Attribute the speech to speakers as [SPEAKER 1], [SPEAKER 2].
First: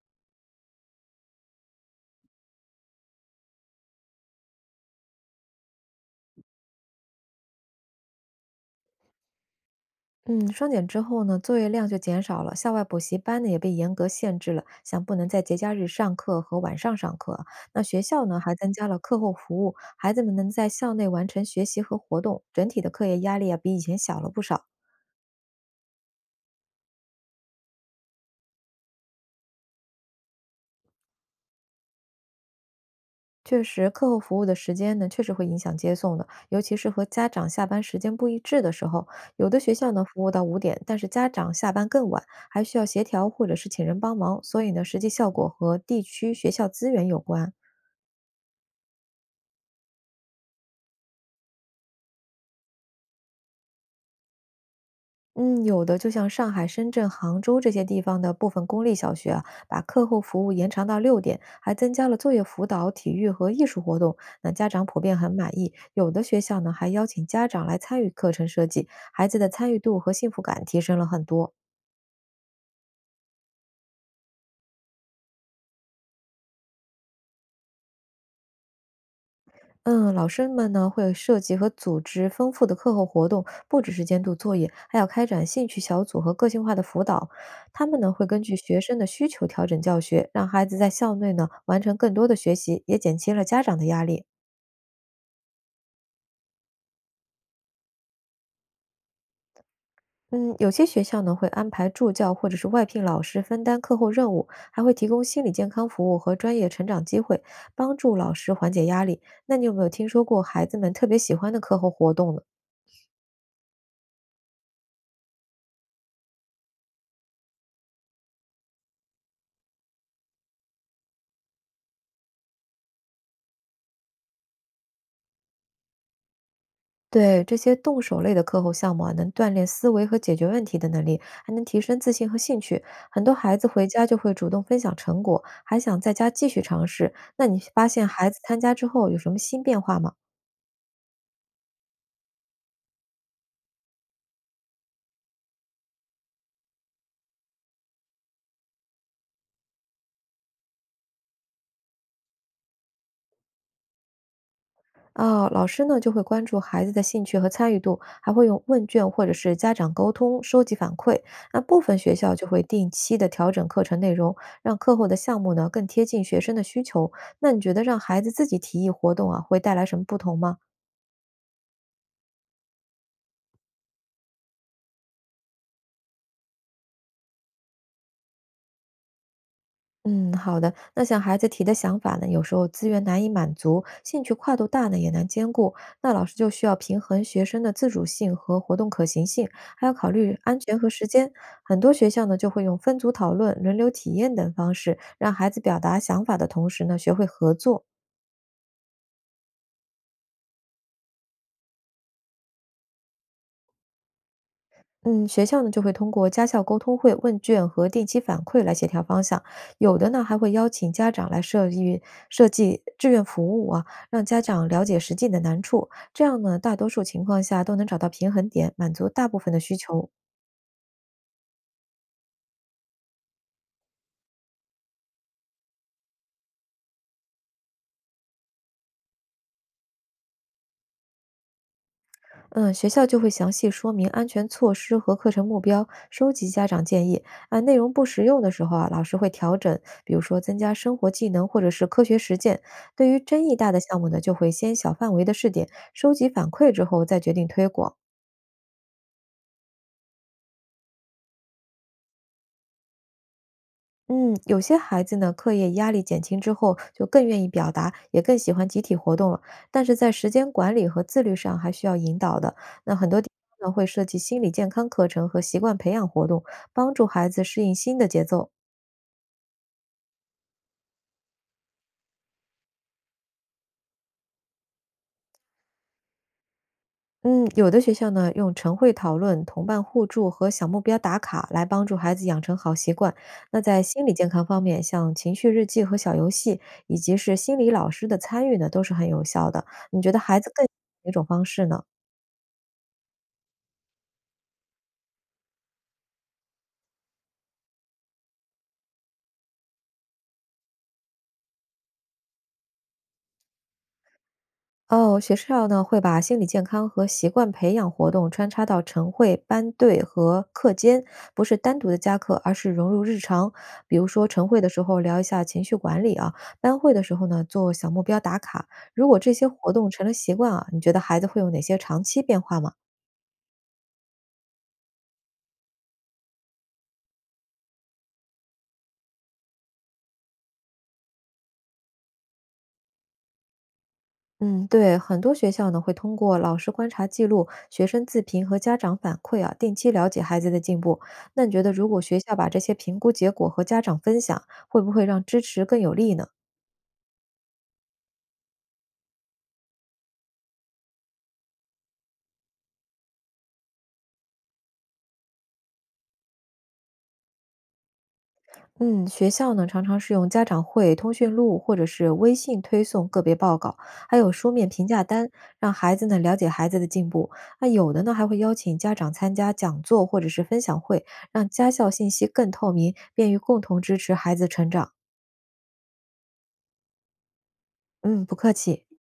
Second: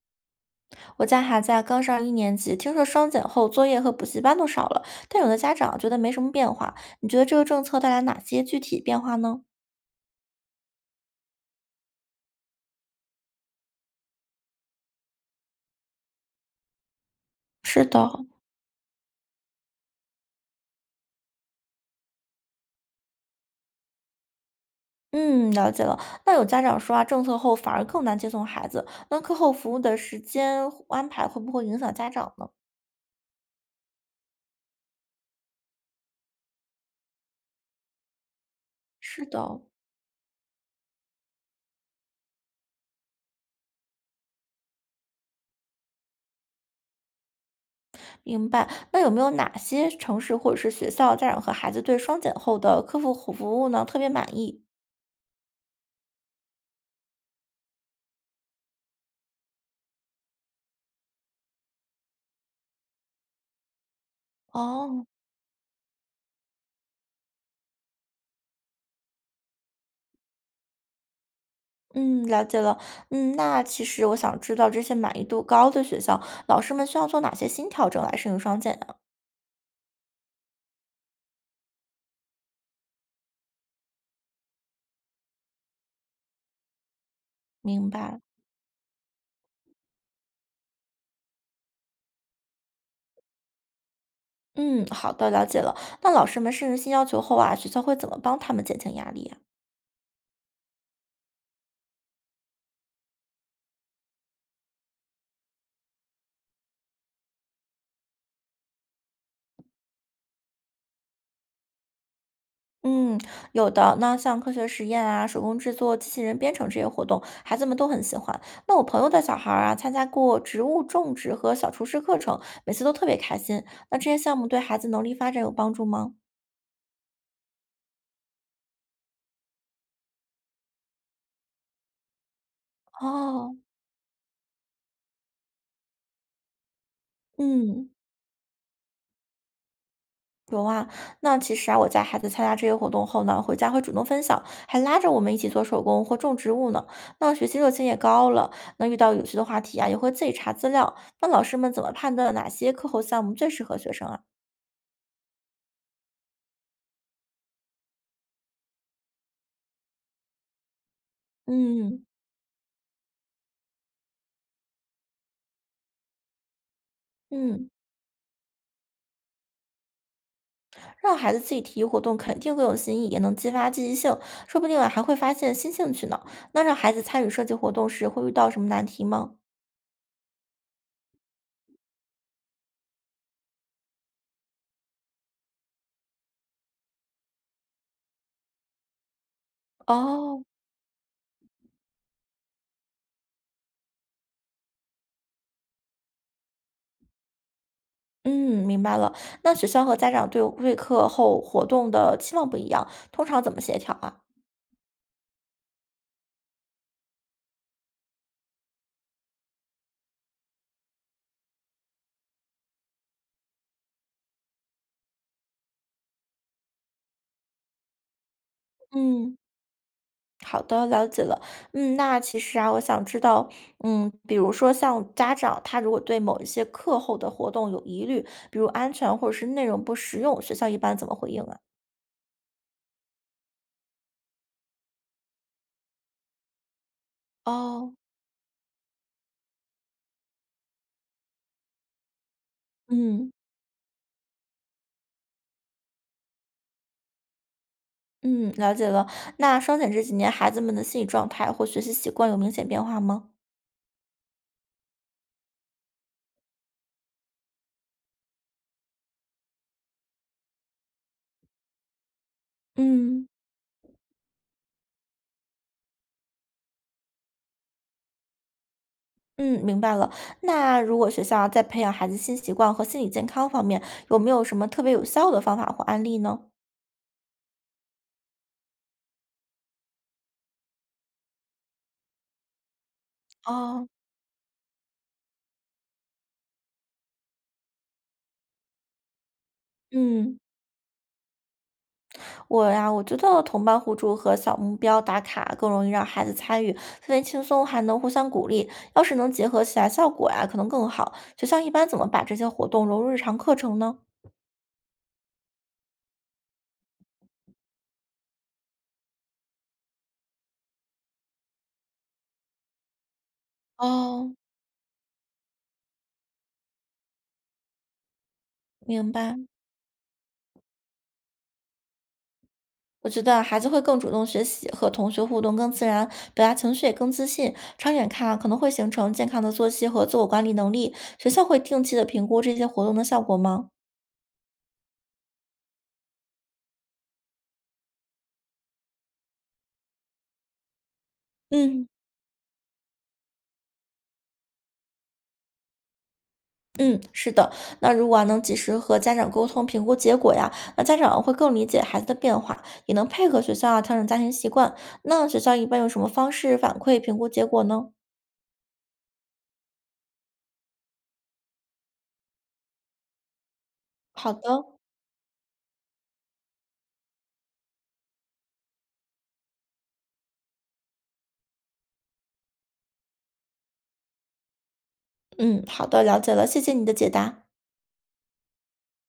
[SPEAKER 1] 我家孩子啊，刚上一年级，听说双减后作业和补习班都少了，但有的家长觉得没什么变化。你觉得这个政策带来哪些具体变化呢？
[SPEAKER 2] 嗯，双减之后呢，作业量就减少了，校外补习班呢也被严格限制了，像不能在节假日上课和晚上上课啊。那
[SPEAKER 1] 是
[SPEAKER 2] 学
[SPEAKER 1] 的，
[SPEAKER 2] 校呢还增加了课后服务，孩子们能在校内完成学习和活动，整体的课业压力啊比以前小了不少。
[SPEAKER 1] 嗯，了解了。那有家长说啊，政策后反而更难接送孩子，那课后服务的时间安排会不会影响家长呢？
[SPEAKER 2] 确实，课后服务的时间呢确实会影响接送的，尤其是和家长下班时间不一致的时候，
[SPEAKER 1] 是
[SPEAKER 2] 有的
[SPEAKER 1] 的，
[SPEAKER 2] 学校呢服务到5点，但是家长下班更晚，还需要协调或者是请人帮忙，所以呢实际效果和地区学校资源有关。
[SPEAKER 1] 明白。那有没有哪些城市或者是学校家长和孩子对双减后的课后服务呢特别满意？
[SPEAKER 2] 嗯，有的，就像上海、深圳、杭州这些地方的部分公立小学啊，把课后服务延长到6点，还增加了作业辅导、体育和艺术活动。那家长普
[SPEAKER 1] 哦，
[SPEAKER 2] 遍很满意。有的学校呢，还邀请家长来参与课程设计，孩子的参与度和幸福感提升了很多。
[SPEAKER 1] 嗯，了解了。那其实我想知道这些满意度高的学校，老师们需要做哪些新调整来适应双减呢？
[SPEAKER 2] 嗯，老师们呢会设计和组织丰富的课后活动，不只是监督作业，还要开展兴趣小组和个性化的辅导。他
[SPEAKER 1] 明
[SPEAKER 2] 们呢
[SPEAKER 1] 白。
[SPEAKER 2] 会根据学生的需求调整教学，让孩子在校内呢完成更多的学习，也减轻了家长的压力。
[SPEAKER 1] 嗯，好的，了解了。那老师们适应新要求后啊，学校会怎么帮他们减轻压力呀？
[SPEAKER 2] 嗯，有些学校呢会安排助教或者是外聘老师分担课后任务，还会提供心理健康服务和专业成长机会，帮助老师缓解压力。那你有没有听说过孩子们特别喜欢的课后活动呢？
[SPEAKER 1] 嗯，有的。那像科学实验啊、手工制作、机器人编程这些活动，孩子们都很喜欢。那我朋友的小孩儿啊，参加过植物种植和小厨师课程，每次都特别开心。那这些项目对孩子能力发展有帮助吗？
[SPEAKER 2] 对，这些动手类的课后项目啊，能锻炼思维和解决问题的能力，还能提升自信和兴趣。很多
[SPEAKER 1] 哦，
[SPEAKER 2] 孩子回家就会主动分享成果，还想在家继续尝试。那你发
[SPEAKER 1] 嗯。
[SPEAKER 2] 现孩子参加之后有什么新变化吗？
[SPEAKER 1] 有啊，那其实啊，我家孩子参加这些活动后呢，回家会主动分享，还拉着我们一起做手工或种植物呢。那学习热情也高了，那遇到有趣的话题啊，也会自己查资料。那老师们怎么判断哪些课后项目最适合学生啊？
[SPEAKER 2] 啊、老师呢就会关注孩子的兴趣和参与度，还会用问卷或者是家长沟通收集反馈。那部分
[SPEAKER 1] 嗯
[SPEAKER 2] 学校就会定期的调整课程内容，让课后的项目呢更贴近学生的需求。那你
[SPEAKER 1] 嗯，
[SPEAKER 2] 觉得让孩子自己提议活动啊，会带来什么不同吗？
[SPEAKER 1] 让孩子自己提议活动，肯定更有新意，也能激发积极性，说不定啊还会发现新兴趣呢。那让孩子参与设计活动时，会遇到什么难题吗？
[SPEAKER 2] 嗯，好的。那像孩子提的想法呢，有时候资源难以满足，兴趣跨度大呢也难兼顾。那老师就需要平衡学生的自主性和活动可行性，还要考虑
[SPEAKER 1] 哦，
[SPEAKER 2] 安全和时间。很多学校呢就会用分组讨论、轮流体验等方式，让孩子表达想法的同时呢，学会合作。
[SPEAKER 1] 嗯，明白了。那学校和家长对会课后活动的期望不一样，通常怎么协调啊？
[SPEAKER 2] 嗯，学校呢就会通过家校沟通会、问卷和定期反馈来协调方向，有的呢还会邀请家长来设计志愿服务啊，让家长了解实际的难处，这样呢大多数情况下都能找到平衡点，满足大
[SPEAKER 1] 嗯，
[SPEAKER 2] 部分的需求。
[SPEAKER 1] 好的，了解了。嗯，那其实啊，我想知道，比如说像家长他如果对某一些课后的活动有疑虑，比如安全或者是内容不实用，学校一般怎么回应啊？
[SPEAKER 2] 嗯，学校就会详细说明安全措施和课程目标，收集家长建议。啊，内容
[SPEAKER 1] 哦，
[SPEAKER 2] 不实用的时候啊，老师会调整，比如说增加生活技能或者是科学实践。对于
[SPEAKER 1] 嗯
[SPEAKER 2] 争议大的项目呢，就会先小范围的试点，收集反馈之后再决定推广。
[SPEAKER 1] 嗯，了解了。那双减这几年孩子们的心理状态或学习习惯有明显变化吗？
[SPEAKER 2] 嗯，有些孩子呢，课业压力减轻之后，就更愿意表达，也更喜欢集体活动了。但是在时间管理和自律上，还需要引导的。那很多
[SPEAKER 1] 嗯。
[SPEAKER 2] 地方呢，会设计心理健康课程和习惯培养活动，帮助孩子适应新的节奏。
[SPEAKER 1] 嗯，明白了。那如果学校啊在培养孩子新习惯和心理健康方面，有没有什么特别有效的方法或案例呢？
[SPEAKER 2] 嗯，有的学校呢，用晨会讨论、同伴互助和小目标打卡来帮助孩子养成好习惯。那在
[SPEAKER 1] 哦，
[SPEAKER 2] 心理健康方面，像情绪日记和小游戏，以及是心理老师的参与呢，都是很有效的。你觉得
[SPEAKER 1] 嗯，
[SPEAKER 2] 孩子更喜欢哪种方式呢？
[SPEAKER 1] 我觉得同伴互助和小目标打卡更容易让孩子参与，氛围轻松，还能互相鼓励。要是能结合起来，效果呀可能更好。学校一般怎么把这些活动融入日常课程呢？
[SPEAKER 2] 哦，学校呢会把心理健康和习惯培养活动穿插到晨会、班队和课间，不是单独的加课，而是融入日常。比如说
[SPEAKER 1] 哦，
[SPEAKER 2] 晨会的时候聊一下情绪管理啊，班会的时候呢做小目标打卡。如
[SPEAKER 1] 明
[SPEAKER 2] 果这
[SPEAKER 1] 白。
[SPEAKER 2] 些活动成了习惯啊，你觉得孩子会有哪些长期变化吗？
[SPEAKER 1] 我觉得啊孩子会更主动学习，和同学互动更自然，表达情绪也更自信。长远看啊，可能会形成健康的作息和自我管理能力。学校会定期的评估这些活动的效果吗？
[SPEAKER 2] 嗯，对，很多学校呢会通过老师观察记录、学生自评和家长反馈啊，定期了解孩子的进步。那你觉得，如
[SPEAKER 1] 嗯，
[SPEAKER 2] 果学校把这些评估结果和家长分享，会不会让支持更有力呢？
[SPEAKER 1] 嗯，是的。那如果啊能及时和家长沟通评估结果呀，那家长会更理解孩子的变化，也能配合学校啊调整家庭习惯。那学校一般用什么方式反馈评估结果呢？
[SPEAKER 2] 嗯，学校呢常常是用家长会、通讯录或者是微信推送个别报告，还有
[SPEAKER 1] 好
[SPEAKER 2] 书
[SPEAKER 1] 的，
[SPEAKER 2] 面评价单，让孩子呢了解孩子的进步。那有的呢还会邀请家长参加讲座或者是分享会，让家校信息更透明，便于共同支持孩子成长。
[SPEAKER 1] 嗯，好的，了解了，谢谢你的解答。
[SPEAKER 2] 嗯，不客气。